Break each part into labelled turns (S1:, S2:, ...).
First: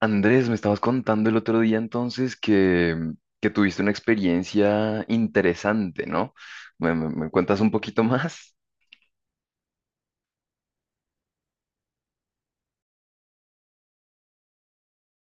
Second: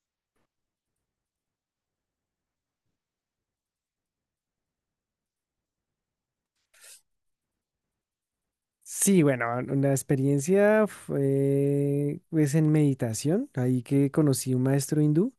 S1: Andrés, me estabas contando el otro día entonces que, que tuviste una experiencia interesante, ¿no? ¿Me cuentas un poquito más?
S2: Sí, bueno, la experiencia fue pues, en meditación, ahí que conocí un maestro hindú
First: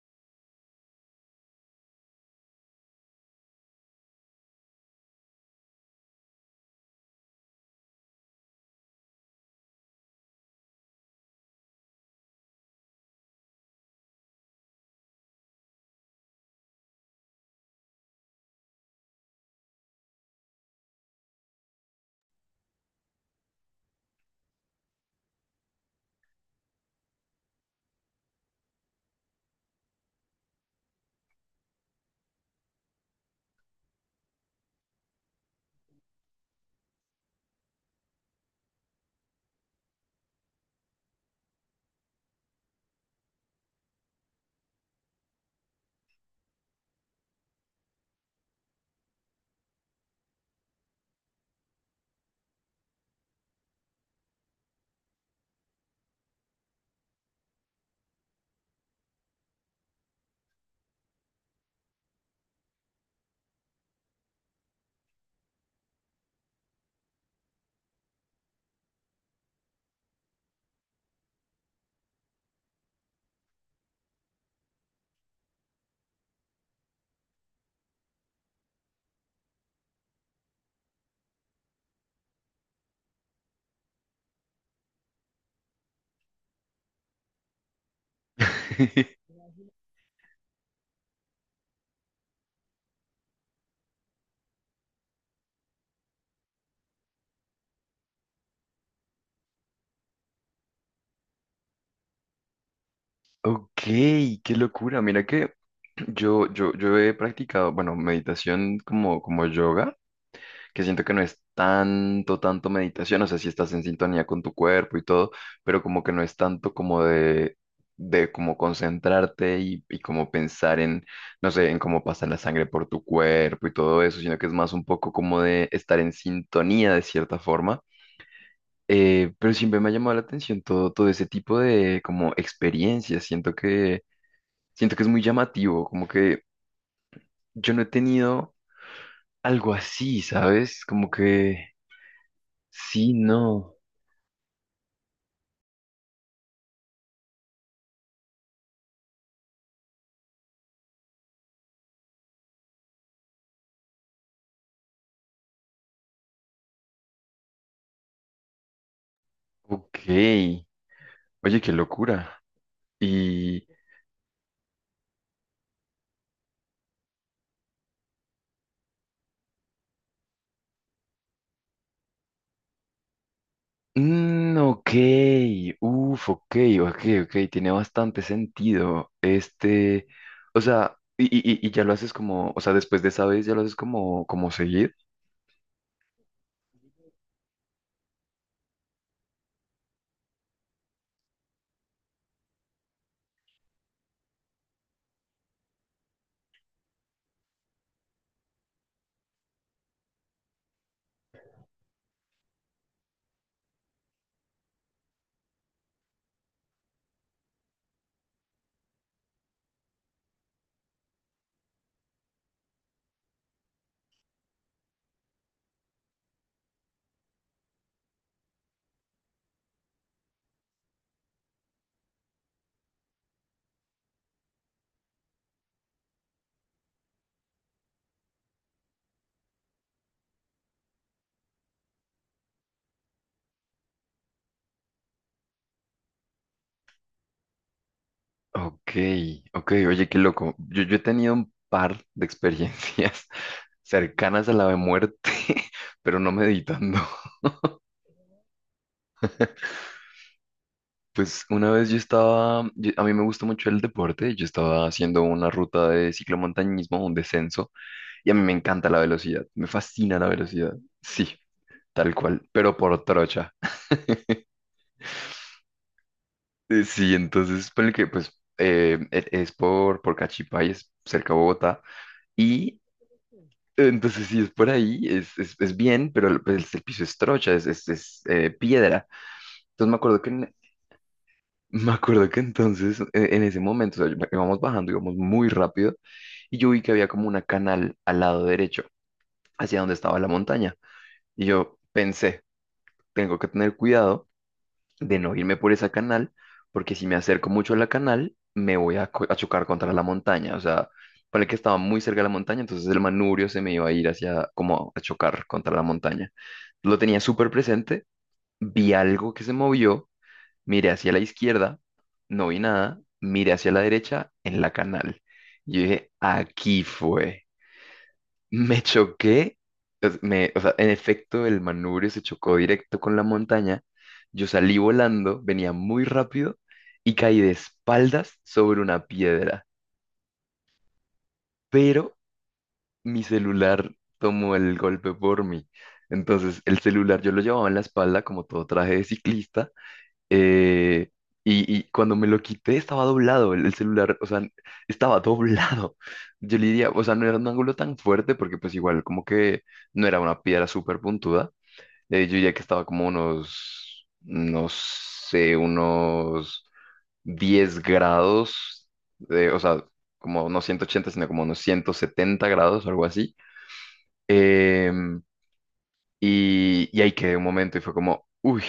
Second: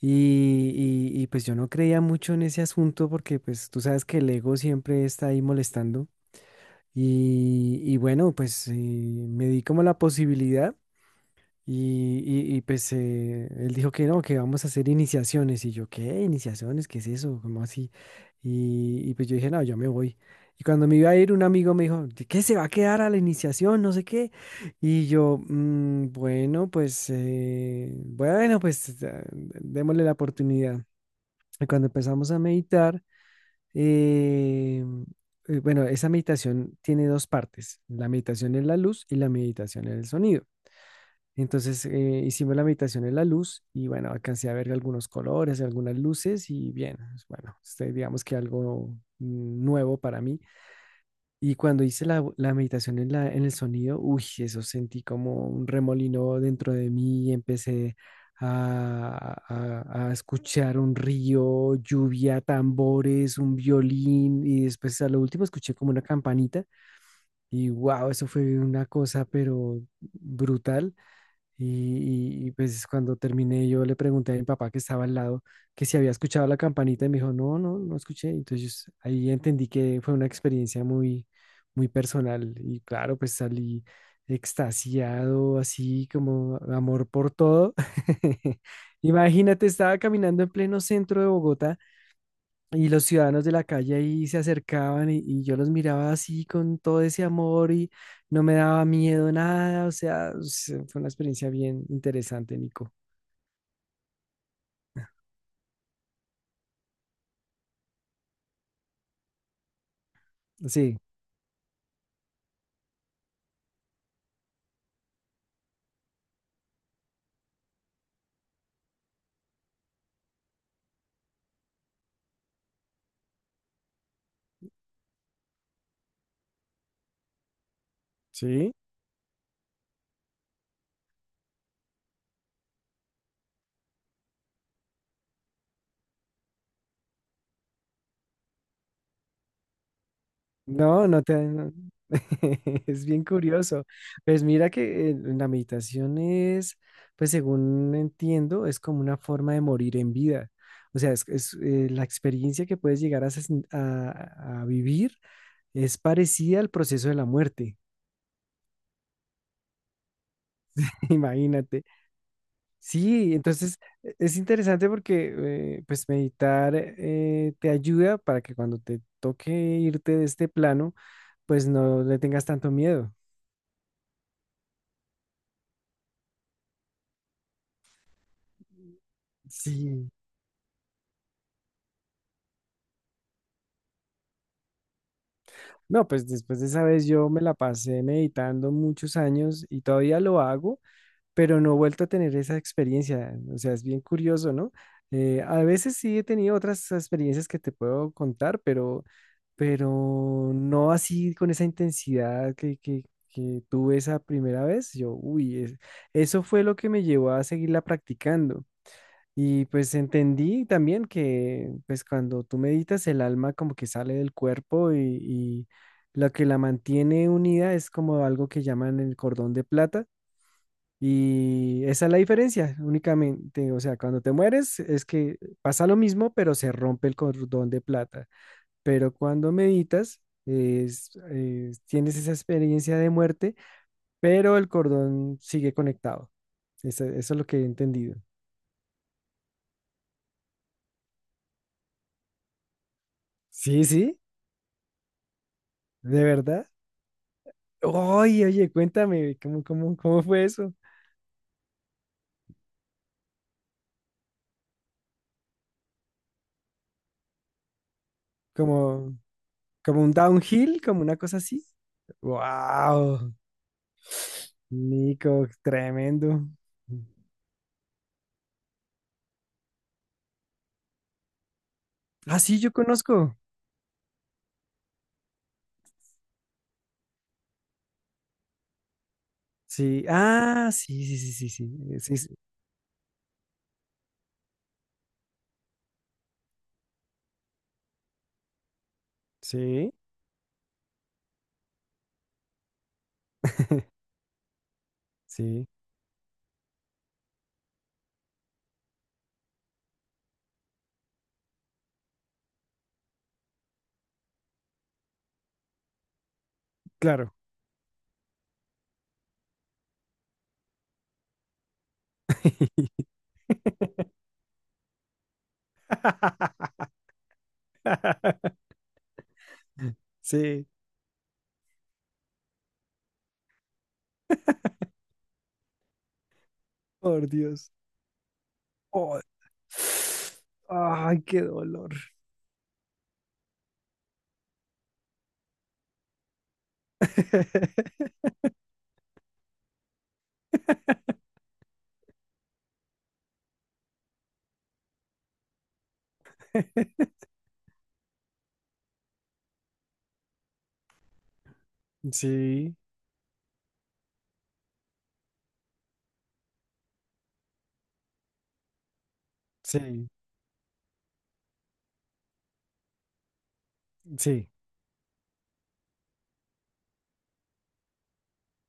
S2: y, y, pues yo no creía mucho en ese asunto porque pues tú sabes que el ego siempre está ahí molestando y bueno, pues me di como la posibilidad. Y, y, pues él dijo que no, que vamos a hacer iniciaciones. Y yo, ¿qué? ¿Iniciaciones? ¿Qué es eso? ¿Cómo así? Y pues yo dije, no, yo me voy. Y cuando me iba a ir, un amigo me dijo, "¿De ¿qué se va a quedar a la iniciación? No sé qué. Y yo, bueno, pues démosle la oportunidad. Y cuando empezamos a meditar, eh, bueno, esa meditación tiene dos partes, la meditación en la luz y la meditación en el sonido. Entonces hicimos la meditación en la luz y bueno, alcancé a ver algunos colores, algunas luces y bien, pues, bueno, este, digamos que algo nuevo para mí. Y cuando hice la meditación en en el sonido, uy, eso sentí como un remolino dentro de mí y empecé a escuchar un río, lluvia, tambores, un violín y después a lo último escuché como una campanita y wow, eso fue una cosa pero brutal. Y, pues cuando terminé yo le pregunté a mi papá que estaba al lado que si había escuchado la campanita y me dijo, no, no, no escuché. Entonces ahí entendí que fue una experiencia muy, muy personal y claro, pues salí extasiado, así como amor por todo. Imagínate, estaba caminando en pleno centro de Bogotá y los ciudadanos de la calle ahí se acercaban y yo los miraba así con todo ese amor y no me daba miedo nada. O sea, fue una experiencia bien interesante, Nico.
S1: Ok, qué locura. Mira que yo he practicado, bueno, meditación como, como yoga. Que
S2: Sí.
S1: siento que no es tanto, tanto meditación, o sea, si estás en sintonía con tu cuerpo y todo, pero como que no es tanto como de como concentrarte y como pensar no sé, en cómo pasa la sangre por tu cuerpo y todo eso, sino que es más un poco como de estar en sintonía de cierta forma.
S2: ¿Sí?
S1: Pero siempre me ha llamado la atención todo, todo ese tipo de como experiencias, siento que es muy llamativo, como que yo no he tenido algo así, ¿sabes?
S2: no,
S1: Como
S2: no te...
S1: que
S2: no- Es
S1: sí,
S2: bien
S1: no.
S2: curioso. Pues mira que la meditación es, pues según entiendo, es como una forma de morir en vida. O sea, es, la experiencia que puedes llegar a, sen- a vivir es parecida al proceso de la muerte.
S1: Ok, oye, qué
S2: Imagínate.
S1: locura.
S2: Sí,
S1: Y,
S2: entonces es interesante porque pues meditar te ayuda para que cuando te toque irte de este plano, pues no le tengas tanto miedo.
S1: ok, uff, ok, ok, ok, tiene bastante sentido. Este,
S2: Sí.
S1: o sea, y ya lo haces como, o sea, después de esa vez ya lo haces como, como seguir.
S2: No, pues después de esa vez yo me la pasé meditando muchos años y todavía lo hago, pero no he vuelto a tener esa experiencia. O sea, es bien curioso, ¿no? A veces sí he tenido otras experiencias que te puedo contar, pero no así con esa intensidad que tuve esa primera vez. Yo, uy, eso fue lo que me llevó a seguirla practicando. Y pues entendí también que pues cuando tú meditas el alma como que sale del cuerpo y lo que la mantiene unida es como algo que llaman el cordón de plata y esa es la diferencia, únicamente, o sea, cuando te mueres es que pasa lo mismo, pero se rompe el cordón de plata. Pero cuando meditas, tienes esa experiencia de muerte, pero el cordón sigue conectado. Eso es lo que he entendido.
S1: Ok, ok, oye, qué loco. Yo he tenido un par de experiencias
S2: Sí, sí,
S1: cercanas a la de muerte, pero
S2: de
S1: no
S2: verdad.
S1: meditando.
S2: Oye, oye, cuéntame, ¿cómo fue eso?
S1: Pues una vez yo estaba, a mí me gusta mucho el deporte, yo estaba haciendo una ruta de ciclomontañismo, un descenso. Y a mí me encanta la
S2: ¿Como,
S1: velocidad, me
S2: como un
S1: fascina la velocidad.
S2: downhill, como una
S1: Sí,
S2: cosa así?
S1: tal cual, pero por
S2: ¡Wow!
S1: trocha.
S2: Nico, tremendo.
S1: Sí, entonces, ponle que, pues, es por Cachipay, es cerca de Bogotá.
S2: Ah, sí, yo
S1: Y
S2: conozco.
S1: entonces, si es por ahí, es bien, pero el, pues, el piso es trocha, piedra. Entonces, me
S2: Sí,
S1: acuerdo que, en-
S2: ah, sí, sí, sí, sí, sí,
S1: me
S2: sí,
S1: acuerdo
S2: sí,
S1: que entonces, en ese momento, o sea, íbamos bajando, íbamos muy rápido, y yo vi que había como una canal al lado derecho, hacia
S2: sí,
S1: donde estaba la montaña. Y yo pensé, tengo que tener cuidado de no irme
S2: sí,
S1: por esa canal, porque si me acerco mucho a la canal, me voy a, co- a chocar contra la montaña. O sea, para el que estaba muy cerca de la montaña, entonces el manubrio se me iba a ir hacia, como a chocar contra la montaña. Lo tenía
S2: claro.
S1: súper presente, vi algo que se movió, miré hacia la izquierda, no vi nada, miré hacia la derecha en la canal. Yo dije, aquí fue. Me choqué, o
S2: Sí,
S1: sea, en efecto el manubrio se chocó directo con la montaña, yo salí volando, venía muy rápido y
S2: por
S1: caí de
S2: Dios.
S1: espaldas sobre una
S2: Oh,
S1: piedra,
S2: ay, qué dolor.
S1: pero mi celular tomó el golpe por mí. Entonces el celular yo lo llevaba en la espalda como todo traje de ciclista, eh, y cuando me lo quité estaba doblado el celular, o sea, estaba doblado. Yo le diría, o sea, no era un ángulo tan fuerte porque pues igual como que no era una piedra súper puntuda. Yo diría que
S2: Sí,
S1: estaba como unos, no sé, unos 10 grados, o sea,
S2: sí,
S1: como no 180 sino como unos 170 grados, algo así.
S2: sí.
S1: Em, y, y ahí quedé un momento y fue como, uy,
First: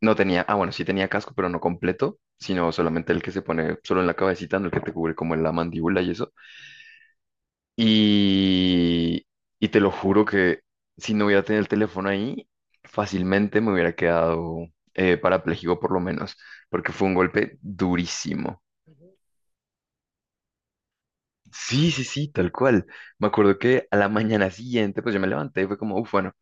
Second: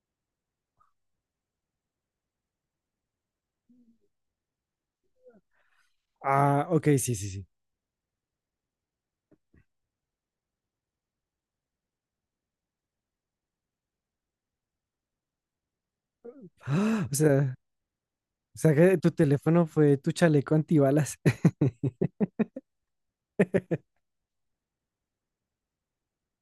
S1: no tenía, ah, bueno, sí tenía casco, pero no completo, sino solamente el que se pone solo en la cabecita, no el que te cubre como en la mandíbula y eso.
S2: Ah, ok, sí, sí, sí.
S1: Y, y te lo juro que si no hubiera tenido el teléfono ahí, fácilmente me hubiera quedado parapléjico por lo menos, porque fue
S2: Ah,
S1: un golpe
S2: o
S1: durísimo.
S2: sea que tu teléfono fue tu chaleco antibalas.
S1: Sí, sí, sí, tal cual. Me acuerdo que a la mañana siguiente, pues yo me levanté y fue como, uff, bueno.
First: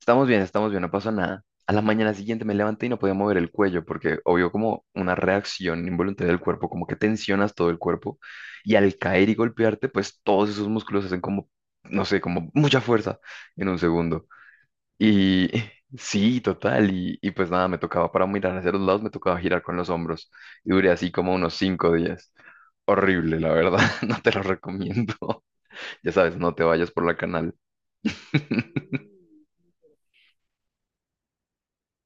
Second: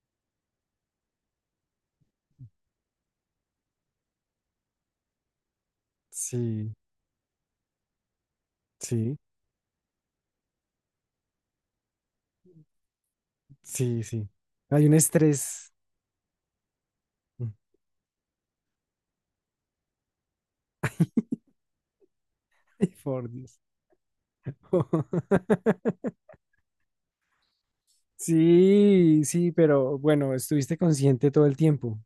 S1: Estamos bien, no pasó nada. A la mañana siguiente me levanté y no podía mover el cuello porque obvio como una reacción involuntaria del cuerpo,
S2: Sí,
S1: como que tensionas todo el cuerpo y al
S2: sí,
S1: caer y golpearte, pues todos esos músculos hacen como, no sé, como mucha fuerza en un
S2: sí,
S1: segundo.
S2: sí. Hay un
S1: Y
S2: estrés.
S1: sí, total, y pues nada, me tocaba para mirar hacia los lados, me tocaba girar con los hombros y duré así como unos 5 días.
S2: Ay, por
S1: Horrible, la
S2: Dios.
S1: verdad, no te lo recomiendo. Ya sabes, no te vayas por la canal.
S2: Sí, sí, pero bueno, estuviste consciente todo el tiempo.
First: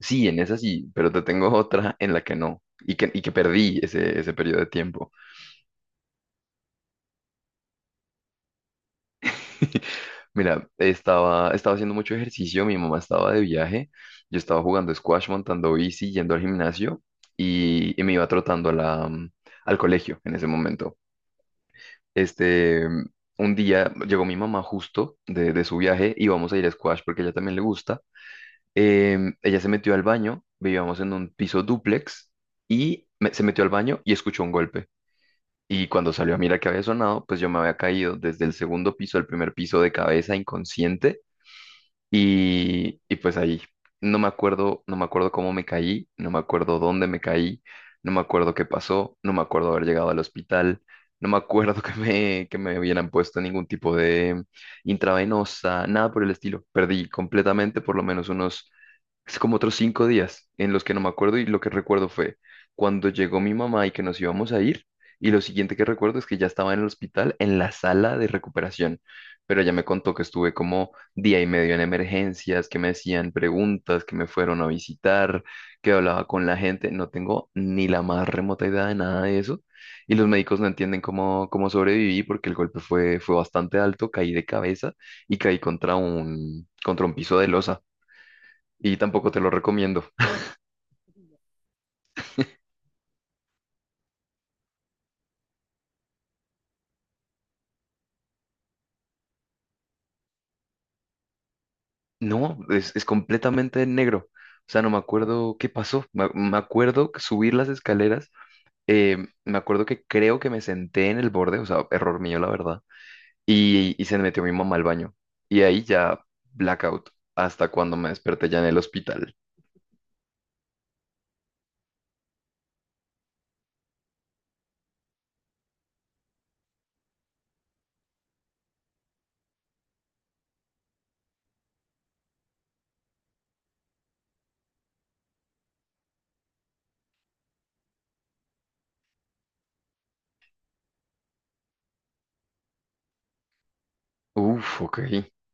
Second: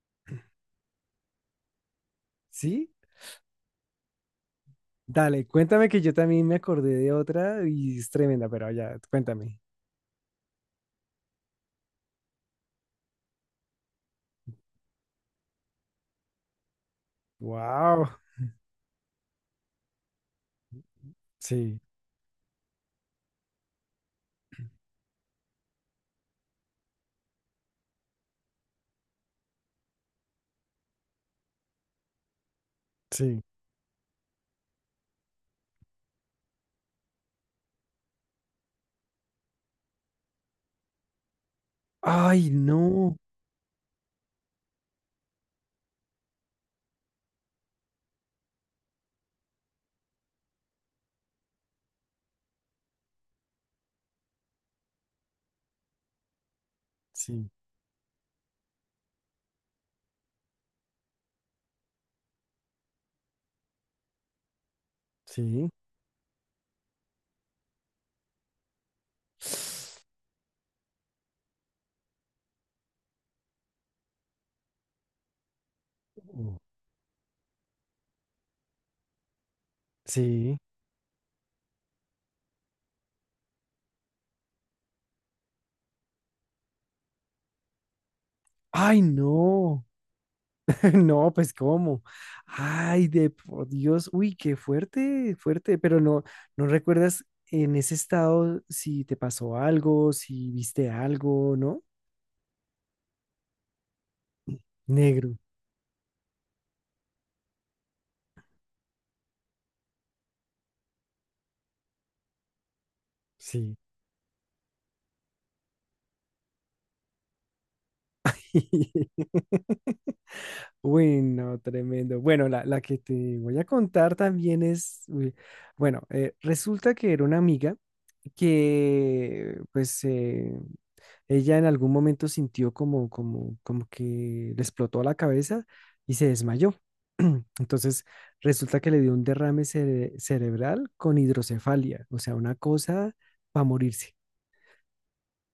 S1: Sí, en esa sí, pero te tengo otra en la que no,
S2: ¿Sí?
S1: y que perdí ese, ese periodo de tiempo.
S2: Dale, cuéntame que yo también me acordé de otra y es tremenda, pero ya, cuéntame.
S1: Mira, estaba, estaba haciendo mucho ejercicio, mi mamá estaba de viaje, yo estaba jugando squash, montando bici, yendo al gimnasio y
S2: Wow.
S1: me iba trotando a la, al colegio en ese momento.
S2: Sí,
S1: Este, un día llegó mi mamá justo de su viaje y vamos a ir a squash porque a ella también le gusta. Ella se metió al baño, vivíamos en un piso dúplex y
S2: sí.
S1: se metió al baño y escuchó un golpe. Y cuando salió a mirar que había sonado, pues yo me había caído desde el segundo piso al primer piso de cabeza inconsciente
S2: Ay,
S1: y
S2: no.
S1: pues ahí no me acuerdo, no me acuerdo cómo me caí, no me acuerdo dónde me caí, no me acuerdo qué pasó, no me acuerdo haber llegado al hospital, no me acuerdo que me hubieran puesto ningún tipo de intravenosa, nada por el estilo. Perdí
S2: sí,
S1: completamente por lo menos unos, es como otros 5 días en los que no me acuerdo y lo que recuerdo fue cuando llegó mi mamá y que nos íbamos a ir y lo
S2: sí.
S1: siguiente que recuerdo es que ya estaba en el hospital en la sala de recuperación, pero ella me contó que estuve como día y medio en emergencias, que me hacían preguntas, que me fueron a visitar, que hablaba con la
S2: Uh,
S1: gente, no tengo ni la más remota idea de nada de eso y los médicos
S2: sí.
S1: no entienden cómo, cómo sobreviví porque el golpe fue, fue bastante alto, caí de cabeza y caí contra un piso de losa. Y
S2: Ay,
S1: tampoco te lo
S2: no.
S1: recomiendo.
S2: No, pues cómo. Ay, de por Dios, uy, qué fuerte, fuerte, pero no, no recuerdas en ese estado si te pasó algo, si viste algo, ¿no?
S1: No, es completamente negro. O sea, no me
S2: Negro,
S1: acuerdo qué pasó. Me acuerdo que subir las escaleras. eh, Me acuerdo que creo que me senté en el borde, o sea, error mío, la verdad.
S2: sí.
S1: Y se metió mi mamá al baño. Y ahí ya blackout. Hasta cuando me desperté ya en el hospital.
S2: Uy, no, tremendo. Bueno, la que te voy a contar también es, uy, bueno, resulta que era una amiga que, pues, ella en algún momento sintió como que le explotó la cabeza y se desmayó. Entonces resulta que le dio un derrame cerebral con hidrocefalia, o sea, una cosa para morirse.
S1: Uf, ok.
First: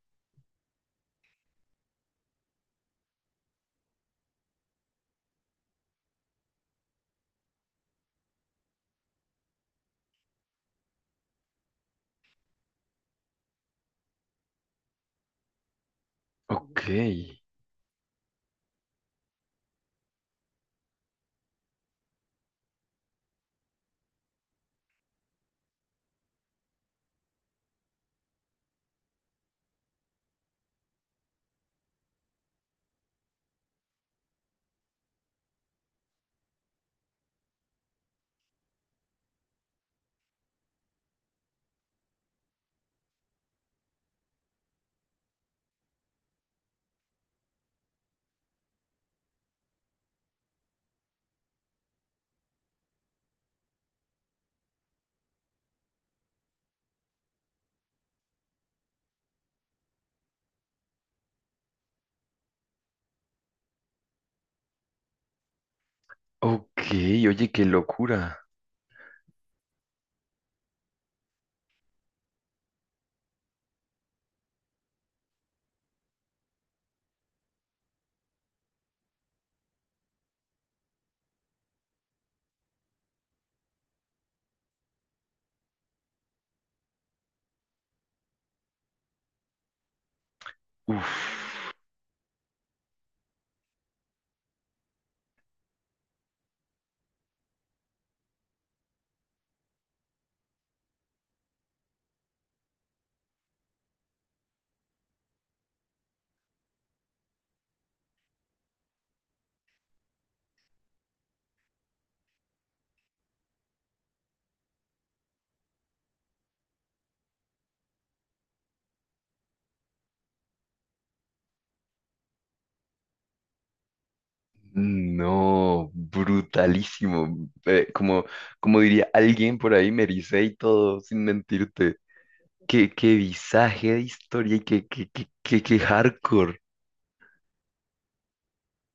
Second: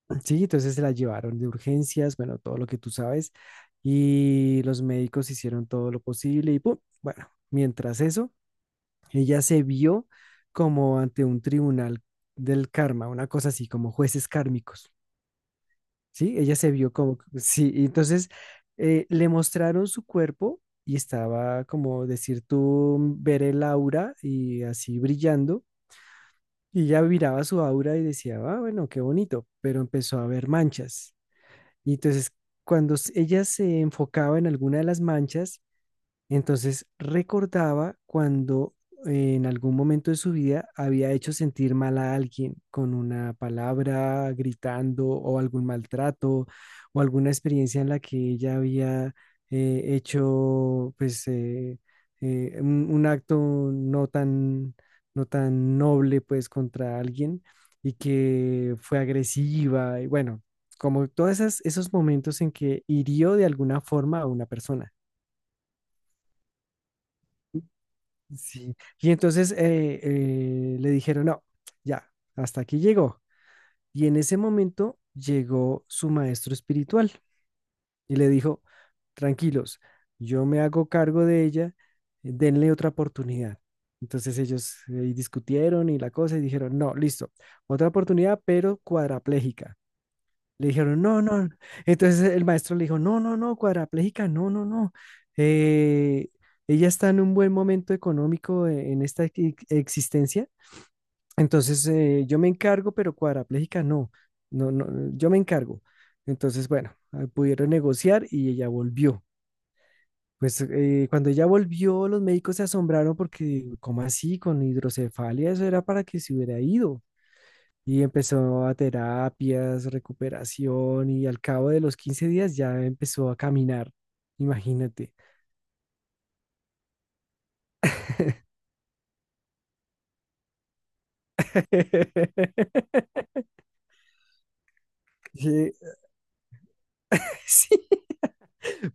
S2: Sí, entonces se la llevaron de urgencias, bueno, todo lo que tú sabes, y los médicos hicieron todo lo posible y ¡pum! Bueno, mientras eso, ella se vio como ante un tribunal del karma, una cosa así, como jueces kármicos. Sí, ella se
S1: Ok.
S2: vio como, sí, y entonces le mostraron su cuerpo y estaba como decir tú, ver el aura y así brillando. Y ella miraba su aura y decía, ah, bueno, qué bonito, pero empezó a ver manchas. Y entonces cuando ella se enfocaba en alguna de las manchas, entonces recordaba cuando en algún momento de su vida había hecho sentir mal a alguien con una palabra, gritando o algún maltrato o alguna experiencia en la que ella había hecho pues un acto no tan, no tan noble pues contra alguien y que fue agresiva y bueno, como todos esos momentos en que hirió de alguna forma a una persona.
S1: Ok. Oye, qué locura.
S2: Sí. Y entonces le dijeron, no, ya, hasta aquí llegó. Y en ese momento llegó su maestro espiritual y le dijo, tranquilos, yo me hago cargo de ella, denle otra oportunidad. Entonces ellos discutieron y la cosa y dijeron, no, listo, otra oportunidad, pero cuadraplégica. Le dijeron,
S1: Uf.
S2: no, no. Entonces el maestro le dijo, no, no, no, cuadrapléjica no, no, no. Eh, Ella está en un buen momento económico en esta existencia. Entonces yo me encargo, pero cuadrapléjica no. No, no, yo me encargo. Entonces, bueno, ah, pudieron negociar y ella volvió. Pues cuando ella volvió, los médicos se asombraron porque, ¿cómo así? Con hidrocefalia, eso era para que se hubiera ido. Y empezó a terapias, recuperación y al cabo de los 15 días ya empezó a caminar. Imagínate.
S1: No, brutalísimo. Como, como diría alguien por ahí, me ericé y todo, sin mentirte. Qué, qué visaje de historia y qué, qué, qué, qué,
S2: Sí,
S1: qué hardcore.
S2: sí,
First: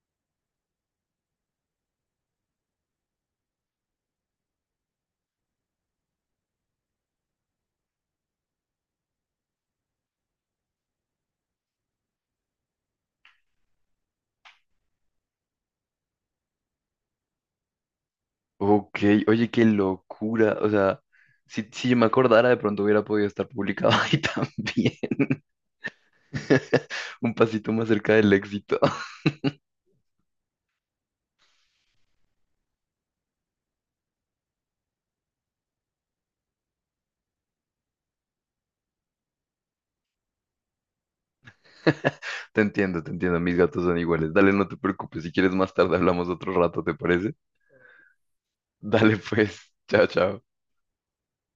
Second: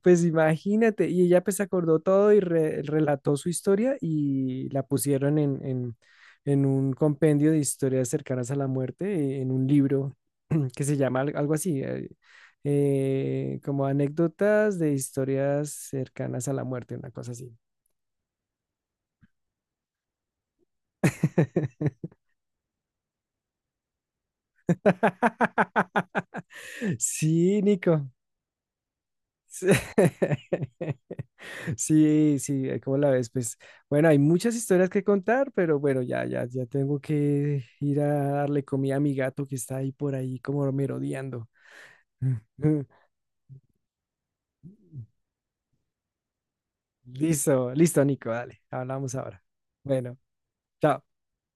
S2: pues imagínate. Y ella pues acordó todo y relató su historia y la pusieron en, un compendio de historias cercanas a la muerte, en un libro que se llama algo así, como anécdotas de historias cercanas a la muerte, una cosa así.
S1: Ok, oye, qué locura. O sea, si, si yo me acordara, de pronto hubiera podido estar publicado ahí también. Un
S2: Sí,
S1: pasito más
S2: Nico.
S1: cerca del éxito.
S2: Sí, sí, sí, ¿cómo la ves? Pues bueno, hay muchas historias que contar, pero bueno, ya, ya, ya tengo que ir a darle comida a mi gato que está ahí por ahí como merodeando.
S1: Te entiendo, te entiendo. Mis gatos son iguales. Dale, no te preocupes. Si quieres más tarde hablamos otro rato, ¿te parece?
S2: Listo, listo, Nico, dale, hablamos
S1: Dale,
S2: ahora.
S1: pues. Chao,
S2: Bueno,
S1: chao.
S2: chao.